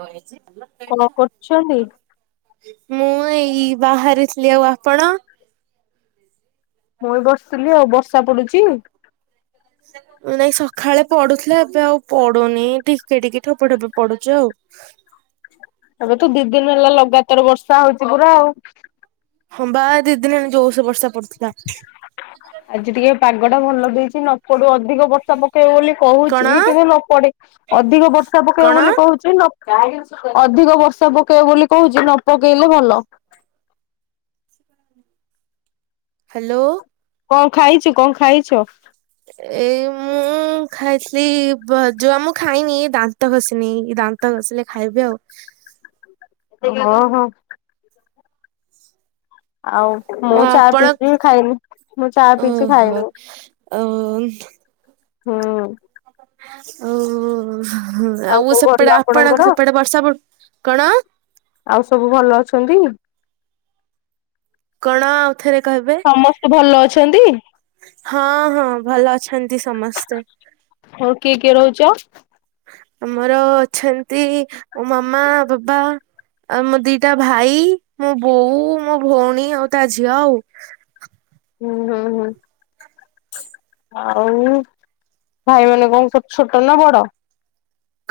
କଣ କଣ ହେଇଚି? କରୁଛନ୍ତି? ମୁଁ ଏଇ ବାହାରିଥିଲି ଆଉ ଆପଣ? ମୁଇ ବି ବସିଥିଲି ଆଉ ବର୍ଷା ପଡୁଛି। ସେ। ନାଇ ସକାଳେ ପଢୁଥିଲା ଏବେ ଆଉ ପଡୁନି ଟିକେ ଟିକେ ଠୋପେ ଠୋପେ ପଢୁଛି ଆଉ। ଏବେ ତ ଦି ଦିନ ହେଲା ଲଗାତାର ବର୍ଷା ହଉଛି ପୁରା ଆଉ। ହଁବା ଦି ଦିନ ହେଲାଣି ଜୋରସେ ବର୍ଷା ପଡୁଥିଲା। ଆଜି ଟିକେ ପାଗଟା ଭଲ ଦେଇଛି ନ ପଡୁ ଅଧିକ ବର୍ଷା ପକେଇବ ବୋଲି କଣ କହୁଛି କିନ୍ତୁ ନ ପଡେ ଅଧିକ ବର୍ଷା କଣ? ପକେଇବ ବୋଲି କହୁଛି। ଅଧିକ ବର୍ଷା ପକେଇବ ବୋଲି କହୁଛି ନ ପକେଇଲେ ଭଲ ହ୍ୟାଲୋ କଣ ଖାଇଛୁ କଣ ଖାଇଛ ଏଇ ମୁଁ ଖାଇଥିଲି ଯୁଆ ମୁଁ ଖାଇନି ଦାନ୍ତ ଘଷିନି ଦାନ୍ତ ତ ଘସିଲେ ଖାଇବି ଆଉ ଓହୋ ଆଉ ମୁଁ ଆଉ ଚା ଆପଣ ପିଇକି ଖାଇନି। ମୁଁ ଚା ପିଇଛି ଓହୋ ଖାଇନି ଆଉ [inaudible] ହୁଁ ଓ ଆଉ ସବୁ ଭଲ ସେପଟେ ଆପଣଙ୍କର? ଆପଣଙ୍କ ସେପଟେ ବର୍ଷା କଣ ଆଉ ସବୁ ଭଲ ଅଛନ୍ତି। କଣ ଥରେ କହିବେ ସମସ୍ତେ ଭଲ ଅଛନ୍ତି? ହଁ ହଁ ଭଲ ଅଛନ୍ତି ସମସ୍ତେ ହଉ କିଏ କିଏ ରହୁଛ। ଆମର ଅଛନ୍ତି ମୋ ମାମା ବାବା ଆଉ ମୋ ଦିଟା ଭାଇ ମୋ ବୋଉ ମୋ ଭଉଣୀ ଆଉ ତା ଝିଅ ଆଉ ହୁଁ ହୁଁ ହୁଁ ଆଉ ଭାଇମାନେ କଣ କର ଛୋଟ ନା ବଡ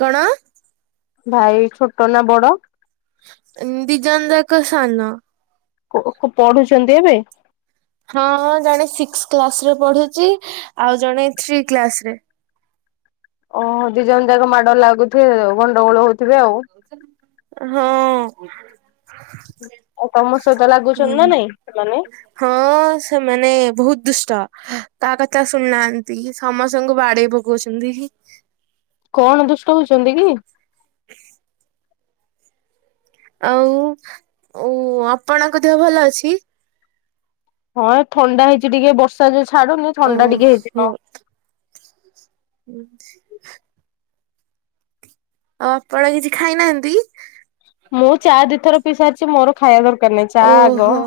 କଣ ଭାଇ ଛୋଟ ନା ବଡ ଦିଜଣ ଯାକ ସାନ ପଢୁଛନ୍ତି ଏବେ ହଁ ଜଣେ ସିକ୍ସ କ୍ଲାସରେ ପଢୁଛି ଆଉ ଜଣେ ଥ୍ରୀ କ୍ଲାରେ ଓହୋ ଦି ଜଣ ଯାକ ମାଡ ଲାଗୁଥିବେ ଗଣ୍ଡଗୋଳ ହଉଥିବେ ଆଉ ହଁ ଆଉ ତମ ସହିତ ଲାଗୁଛନ୍ତି ନା ଓହୋ। ନାଇଁ ମାନେ ହଁ ସେମାନେ ବହୁତ ଦୁଷ୍ଟ କାହା କଥା ଶୁଣିନାହାନ୍ତି ସମସ୍ତଙ୍କୁ ବାଡେଇ ପ କହୁଛନ୍ତି। କଣ ଦୁଷ୍ଟ ହଉଛନ୍ତି କି? [inaudible] ଆଉ ଆପଣଙ୍କ ଦେହ ଭଲ ଅଛି? ହଁ ଏ ଥଣ୍ଡା ହେଇଛି ଟିକେ ବର୍ଷା ଯୋଉ ଛାଡୁନି ଥଣ୍ଡା ଟିକେ ହେଇଛି ଓହୋ। ହଁ। [inaudible] ଆଉ ଆପଣ କିଛି ଖାଇନାହାନ୍ତି? ମୁଁ ଚା ଦିଇଥର ପି ସାରିଛି ମୋର ଖାଇବା ଦରକାର ନାହିଁ ଚା ଆଗ। ଓହୋ।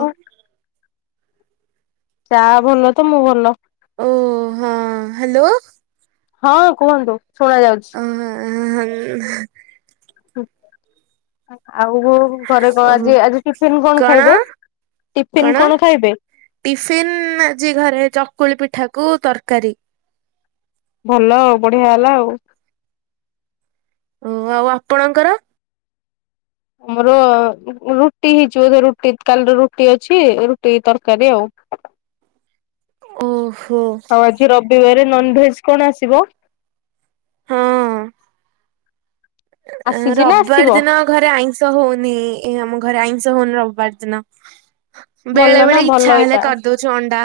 ଚା ଭଲ ତ ମୁଁ ଭଲ। ଓ ହଁ ହ୍ୟାଲୋ। ହଁ କୁହନ୍ତୁ ଶୁଣାଯାଉଛି। [unintelligible] ଆଉ ଘରେ କ ଆଜି ଆଜି ଟିଫିନ କଣ ଖାଇବେ? ଟିଫିିନ କଣ ଖାଇବେ? ଟିଫିିନ ଆଜି ଘରେ ଚକୁଳି ପିଠାକୁ ତରକାରୀ। ଭଲ ଆଉ ବଢିଆ ହେଲା ଆଉ ଓ ଆଉ ଆପଣଙ୍କର? ଆମର ରୁଟି ହେଇଯିବ ବୋଧ ରୁଟି କାଲିର ରୁଟି ଅଛି ରୁଟି ତରକାରୀ ଆଉ। ଓହୋ। ଆଉ ଆଜି ରବିବାର ନନଭେଜ କଣ ଆସିବ? ହଁ। ଆସିଛି ନା ଆସିବ ରବିବାର ଦିନ ଘରେ ଆଇଁଷ ହଉନି ଏ ଆମ ଘରେ ଆଇଁଷ ହଉନି ରବିବାର ଦିନ। ଭଲ ବେଳେ ନା ବେଳେ ଭଲ ଇଚ୍ଛା ହେଲେ ଏଇଟା କରିଦଉଛୁ ଅଣ୍ଡା।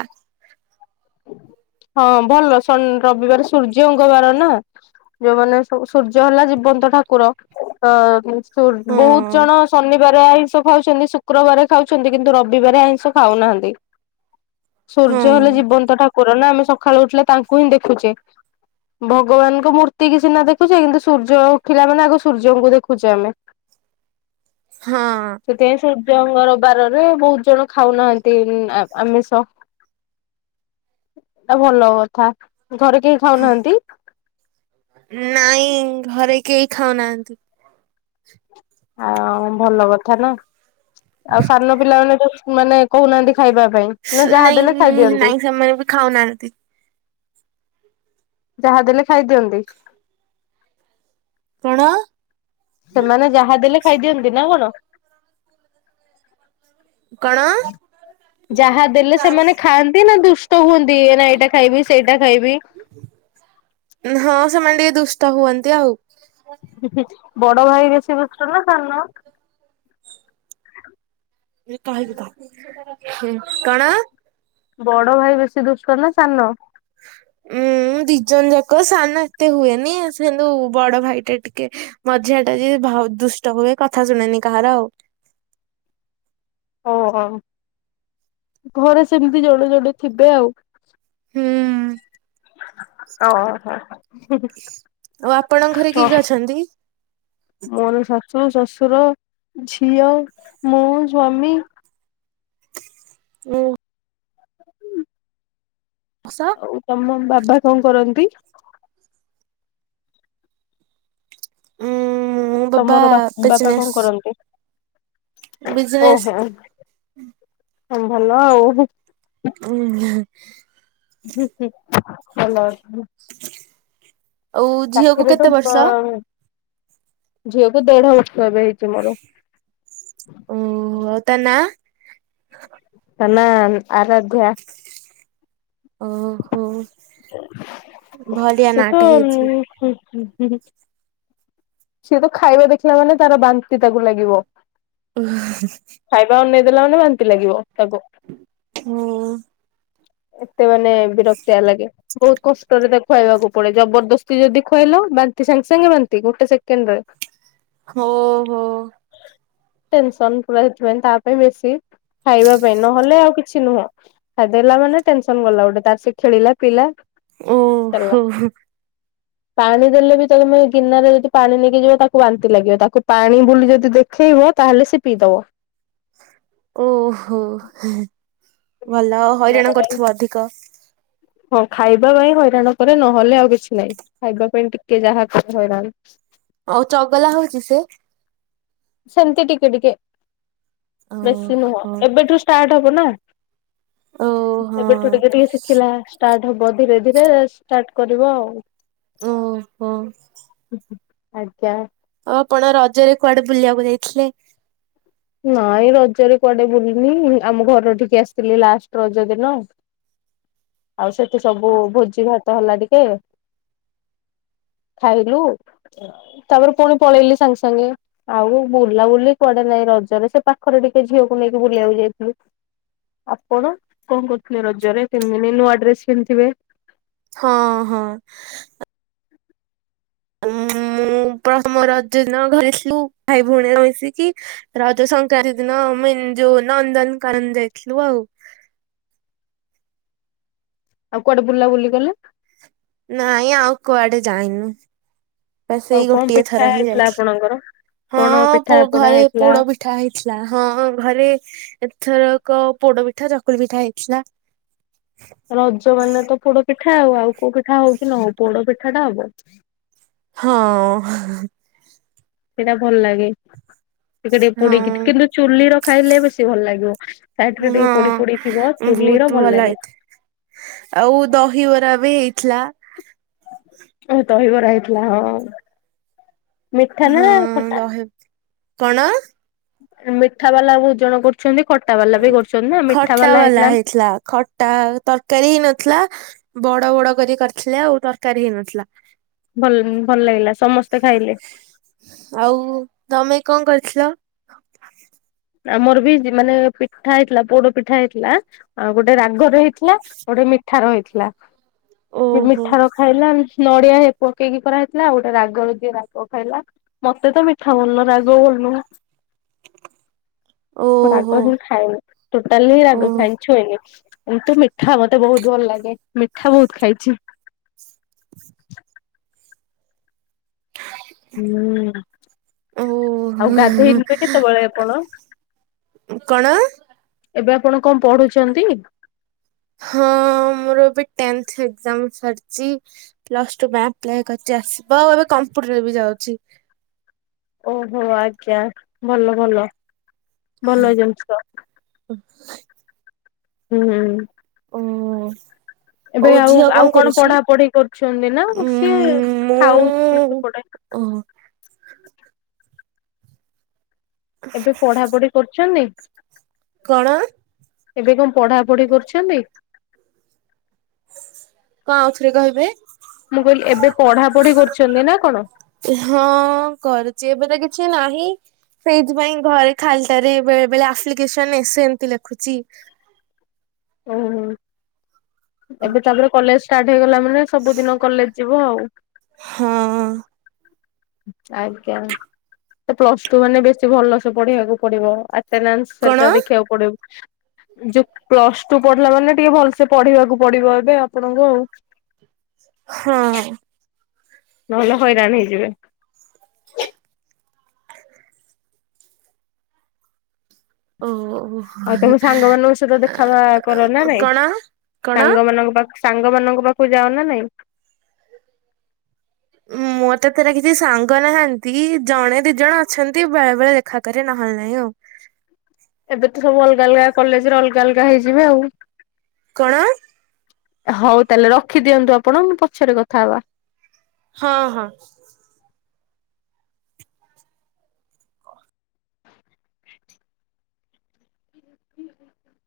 ହଁ ଭଲ ଶନ ରବିବାର ସୂର୍ଯ୍ୟଙ୍ଗବାର ନା। ଯୋଉମାନେ ସୂର୍ଯ୍ୟ ହେଲା ଜୀବନ୍ତ ଠାକୁର। ଅ ହଁ ବହୁତ ଜଣ ଶନିବାର ଆଇଁଷ ଖାଉଛନ୍ତି ଶୁକ୍ରବାର ଖାଉଛନ୍ତି କିନ୍ତୁ ରବିବାର ଆଇଁଷ ଖାଉନାହାନ୍ତି ସୂର୍ଯ୍ୟ ହଁ ହେଲେ ଜୀବନ୍ତ। ଠାକୁର ଆମେ ସକାଳୁ ଉଠିଲେ ତାଙ୍କୁ ହିଁ ଦେଖୁଛେ। ଭଗବାନଙ୍କ ମୂର୍ତ୍ତି କି ସିନା ଦେଖୁଛେ କିନ୍ତୁ ସୂର୍ଯ୍ୟ ଉଠିଲା ମାନେ ଆଗ ସୂର୍ଯ୍ୟଙ୍କୁ ଦେଖୁଛେ ଆମେ। ହଁ। ସେଥିପାଇଁ ସୂର୍ଯ୍ୟଙ୍ଗରବାରରେ ବହୁତ ଜଣ ଖାଉନାହାନ୍ତି ଆମିଷ। ଏଟା ଭଲ କଥା ଘରେ କେହି ଖାଉନାହାନ୍ତି? ନାଇଁ ଘରେ କେହି ଖାଉ ନାହାନ୍ତି। ଆଉ ଭଲ କଥା ନା। ଆଉ ସାନ ପିଲାମାନୋନେ ତ ମାନେ କହୁନାହାନ୍ତି ଖାଇବା ପାଇଁ। ନା ଯାହା ଦେଲେ ନାଇଁ ଖାଇଦିଅନ୍ତି। ନାଇଁ ସେମାନେ ବି ଖାଉନାହାନ୍ତି। ଯାହା ଦେଲେ ଖାଇ ଦିଅନ୍ତି। ତଣ। ସେମାନେ ଯାହା ଦେଲେ ଖାଇଦିଅନ୍ତି ନା କଣ? କଣ ଯାହା ଦେଲେ ସେମାନେ ଖାଆନ୍ତି ନା ଦୁ। ତ ହୁଅନ୍ତି ନା ଏଇଟା ଖାଇବି ସେଇଟା ଖାଇବି। ହଁ ସେମାନେ ଟିକେ ଦୁଷ୍ଟ ହୁଅନ୍ତି ଆଉ। ବଡ ଭାଇ ବେଶୀ ବୁଷ୍ଟ ନା ସାନ। କଣ? ବଡ ଭାଇ ବେଶୀ ଦୁଷ୍କ ନା ସାନ? ଉଁ ହଁ ଦି ଜଣ ଯାକ ସାନ ଏତେ ହୁଏନି ସେନ୍ତୁ ବଡ ଭାଇ ଟେ ଟିକେ ମଝିଆଟା ଯେ ଭ ଦୁଷ୍ଟ ହୁଏ କଥା ଶୁଣେନି କାହାର ଆଉ। ଓ ଘରେ ସେମିତି ଜଣେ ଜଣେ ଥିବେ ଆଉ। ହୁଁ। ଓହୋ ହୁଁ ହୁଁ। ଓ ଆପଣଙ୍କ ଘରେ କିଏ କିଏ ଅଛନ୍ତି? ଶୁ ଶଶୁର ଝିଅ ମୁଁ ସ୍ଵାମୀ। ହୁଁ। ହୁଁ। ଓଶ। ଓ ତମ ବାବା କଣ କରନ୍ତି? ଉଁ ମୋ ବାବା ତମର ବା ବାପା ବିଜନେସ୍ କଣ କରନ୍ତି? ବିଜନେସ୍ ଓହୋ ଭଲ ଆଉ। ଓହୁଁ। ହୁଁ ହୁଁ ଭଲ ଅଛି। ଆଉ ଝିଅକୁ ଚାକିରି ତ କେତେ ବର୍ଷ? ଝିଅକୁ ଦେଢ ବର୍ଷ ଏବେ ହେଇଛି ମୋର। ଓ ହଉ ତା ନା। ତାନା ଆରାଧ୍ୟା। ଓହୋ। ବଢିଆ ସେ ନାଁଟେ ତ ହେଇଛି ହଁ ହୁଁ। ସିଏ ତ ଖାଇବା ଦେଖିଲା ମାନେ ତାର ବାନ୍ତି ତାକୁ ଲାଗିବ। ଓ। ଖାଇବା ଆଉ ନେଇଦେଲା ମାନେ ବାନ୍ତି ଲାଗିବ ତାକୁ। ହୁଁ। ଏତେ ମାନେ ବିରକ୍ତିଆ ଲାଗେ। ବହୁତ କଷ୍ଟରେ ତାକୁ ଖୁଆଇବାକୁ ପଡେ ଜବରଦସ୍ତି ଯଦି ଖୁଆଇଲ ବାନ୍ତି ସାଙ୍ଗେ ସାଙ୍ଗେ ବାନ୍ତି ଗୋଟେ ସେକେ କେଣ୍ଡ ରେ ଓହୋ। ଟେନସନ ପୁରା ହେଥିପାଇଁ ତା ପାଇଁ ବେଶୀ ଖାଇବା ପାଇଁ ନହେଲେ ଆଉ କିଛି ନୁହଁ। ଖାଇଦେଲା ମାନେ ଟେନସନ ଗଲା ଗୋଟେ ତାର ସେ ଖେଳିଲା ପିଲା। ଓହୋ ହୋ। ପାଣି ଦେଲେ ବି ତମେ ଗିନାରେ ଯଦି ପାଣି ନେଇକି ଯିବ ତାକୁ ବାନ୍ତି ଲାଗିବ ତାକୁ ପାଣି ବୁଲି ଯଦି ଦେଖେଇବ ତାହେଲେ ସେ ପିଇଦବ। ଓହୋ ଭଲ ହଇରାଣ ନହେଲେ କରୁଥିବ ଅଧିକ। ହଁ ଖାଇବା ପାଇଁ ହଇରାଣ କରେ ନହେଲେ ଆଉ କିଛି ନାହିଁ ଖାଇବା ପାଇଁ ଟିକେ ଯାହା କରେ ହଇରାଣ। ଆଉ ଚଗଲା ହଉଛି ସେ? ସେମିତି ଟିକେ ଟିକେ ବେଶି ନୁହଁ ଓହୋ ଏବେଠୁ ଷ୍ଟାର୍ଟ ହବ ନା। ଓହୋ ଏବେଠୁ ଟିକେ ଟିକେ ଶିଖିଲା ଷ୍ଟାର୍ଟ। ହବ ଧୀରେ ଧୀରେ ଷ୍ଟାର୍ଟ କରିବ ଆଉ। ଓହୋ। ଆଜ୍ଞା। ଆଉ ଆପଣ ରଜରେ କୁଆଡେ ବୁଲିବାକୁ ଯାଇଥିଲେ। ନାଇଁ ରଜରେ କୁଆଡେ ବୁଲିନି ଆମ ଘରଠିକି ଆସିଥିଲି ଲାଷ୍ଟ ରଜ ଦିନ। [inaudible] ଆଉ ସେଠି ସବୁ ଭୋଜିଭାତ ହେଲା ଟିକେ। ଖାଇଲୁ। ତାପରେ ପୁଣି ପଳେଇଲି ସାଙ୍ଗେ ସାଙ୍ଗେ ଆଉ ବୁଲାବୁଲି କୁଆଡେ ନାଇଁ ରଜ ସେ ପାଖରେ ଟିକେ ଝିଅକୁ ନେଇକି ବୁଲିବାକୁ ଯାଇଥିଲୁ ଆପଣ କଣ କରୁଥିଲେ ରଜରେ ତିନିଦିନି ନୂଆଡ୍ରେସ ପିନ୍ଧିଥିବେ? ହଁ ହଁ। ମୁଁ ପ୍ରଥମ ରଜଦିନ ଘରେ ଥିଲୁ ଭାଇ ଭଉଣୀ ମିଶିକି ରଜ ସଂକ୍ରାନ୍ତି ଦିନ ଆମେ ଯୋଉ ନନ୍ଦନକାନନ ଯାଇଥିଲୁ ଆଉ। ଆଉ କୁଆଡେ ବୁଲାବୁଲି କଲେ ନାଇଁ ଆଉ କୁଆଡେ ଯାଇନୁ ବା ଆଉ ସେଇ କଣ ଗୋଟିଏ ପିଠା ଥର ହିଁ ହେଇଥିଲା ଯାଇଛି ଆପଣଙ୍କର କଣ ପିଠା ହଁ ପଣା ଘରେ ହେଇଥିଲା? ପୋଡ ପଠ ପିଠା ହେଇଥିଲା ହଁ ହଁ ଘରେ ଏଥରକ ପୋଡ ପିଠା ଚକୁଳି ପିଠା ହେଇଥିଲା ରଜ ମାନେ ତ ପୋଡପିଠା ଆଉ ଆଉ କୋଉ ପିଠା ହଉ କି ନହେଉ ପୋଡପିଠା ଟା ହବ ହଁ ସେଇଟା ଭଲ ଲାଗେ ଟିକେ ଟିକେ ପୋଡିକି ହଁ କିନ୍ତୁ ଚୁଲିର ଖାଇଲେ ବେଶୀ ଭଲ ଲାଗିବ ସାଇଟରେ ଟିକେ ହଁ ପୋଡିପୋଡି ଥିବ ଚୁଲି ବହୁତ ର ଭଲ ଲାଗେ ହେଇଥିଲା ଆଉ ଦହିବରା ବି ହେଇଥିଲା ଆଜି ତହିବରା ହେଇଥିଲା ହଁ ମିଠା ନା ହଁ ଖଟା ଦହି କଣ ମିଠାବାଲା ଭୋଜନ କରୁଛନ୍ତି ଖଟାବାଲା ବି କରୁଛନ୍ତି ନା ମିଠାବାଲା ହେଇଥିଲା ଥିଲା ଖଟ୍ ତା ତରକାରୀ ହେଇ ନଥିଲା ବଡ ବଡ କରି କରିଥିଲେ ଆଉ ତରକାରୀ ହେଇନଥିଲା ଭଲ ଭଲ ଲାଗିଲା ସମସ୍ତେ ଖାଇଲେ ଆଉ ତମେ କଣ କରିଥିଲ ଆମର ବି ମାନେ ପିଠା ହେଇଥିଲା ପୋଡ ପିଠା ହେଇଥିଲା ଆଉ ଗୋଟେ ରାଗରେ ହେଇ ଗୋଟେ ମିଠାର ହେଇଥିଲା ସେ ଓହୋ ମିଠାର ଖାଇଲା ନଡିଆ ହେ ପକେଇକି କରାହେଇଥିଲା ଆଉ ଗୋଟେ ରାଗର ଯିଏ ରାଗ ଖାଇଲା ମତେ ତ ମିଠା ଭଲ ରାଗ ଭଲନୁହଁ ମୁଁ ରାଗ ଓହୋ ହିଁ ଖାଏନି ଟୋଟାଲି ଓ ରାଗ ଖାଏନି ଛୁଏନି କିନ୍ତୁ ମିଠା ମତେ ବହୁତ ଭଲ ଲାଗେ ମିଠା ବହୁତ ଖାଇଛି [unintelligible] ହୁଁ। ଓ ଆଉ ଗାଧେଇ ଜିବେ କେତେବେଳେ ଆପଣ। କଣ। ଏବେ ଆପଣ କଣ ପଢୁଛନ୍ତି। ହଁ ମୋର ଏବେ ଟେନ୍ଥ ଏକଜାମ୍ ସରିଛି। ପ୍ଲସ ଟୁ ଆପ୍ଲାଏ କରିଛି ଆସିବ ଆଉ ଏବେ କମ୍ପ୍ୟୁଟର ବି ଯାଉଛି। ଓହୋ ଆଜ୍ଞା ଭଲ ଭଲ ଭଲ ଜିନିଷ। ହଁ। ହୁଁ ହୁଁ। ହୁଁ। ଏବେ ଆଉ ଆଉ କଣ ପଢା ପଢି କରୁଛନ୍ତି ନା ଉଁ ସିଏ ଖାଉଛି ସେପଟେ। ଓ। ଏବେ ପଢାପଢି କରୁଛନ୍ତି। କଣ। ଏବେ କଣ ପଢା ପଢି କରୁଛନ୍ତି। କଣ ଆଉଥିରେ କହିବେ। ମୁଁ କହିଲି ଏବେ ପଢା ପଢି କରୁଛନ୍ତି ନା କଣ। ହଁ କରୁଛି ଏବେ ତ କିଛି ନାହିଁ। ସେଇଥିପାଇଁ ଘରେ ଖାଲଟାରେରେ ବେଳେ ବଳେ ଆପ୍ଲିକେସନ ଏସେ ଏମତି ଲେଖୁଛି। ଓହୋ ଏବେ ତାପରେ କଲେଜ ଷ୍ଟାର୍ଟ ହେଇଗଲା ମାନେ ସବୁଦିନ କଲେଜ। ଯିବ ଆଉ। ହଁ ଆଜ୍ଞା ପ୍ଲସ ଟୁ ମାନେ ବେଶୀ ଭଲ ସେ ପଢିବାକୁ ପଡିବ ଆଟେନାସ୍। କଣ? ସରକାର ଦେଖିବାକୁ ପଡିବ। ଯୋଉ ପ୍ଲସ ଟୁ ପଢିଲା ମାନେ ଟିକେ ଭଲସେ ପଢିବାକୁ ପଡିବ ଏବେ ଆପଣଙ୍କୁ ଆଉ। ହଁ। ନହେଲେ ହଇରାଣ ହେଇଯିବେ। ଓହହୋ। ଆଉ ତମ ସାଙ୍ଗମାନାନଙ୍କ ସହିତ ଦେଖା କର ନା ନାଇଁ କଣ କଣ? ସାଙ୍ଗମାନାନଙ୍କ ପାଖ ସାଙ୍ଗ ମାନଙ୍କ ପାଖକୁ ଯାଅ ନା ନାଇଁ? ମୋର ଏତେଟା କିଛି ସାଙ୍ଗ ନାହାନ୍ତି ଜଣେ ଦି ଜଣ ଅଛନ୍ତି ବେଳେ ବେଳେ ଦେଖାକରେ ନହେଲେ ନାହିଁ ଆଉ। ଏବେ ତ ସବୁ ଅଲଗା ଅଲଗା କଲେଜରେ ଅଲଗା ଅଲଗା ହେଇଯିବେ ଆଉ। କଣ? ହଉ ତାହେଲେ ରଖିଦିଅନ୍ତୁ ଆପଣ ପଛରେ କଥା ହବା। ହଁ ହଁ।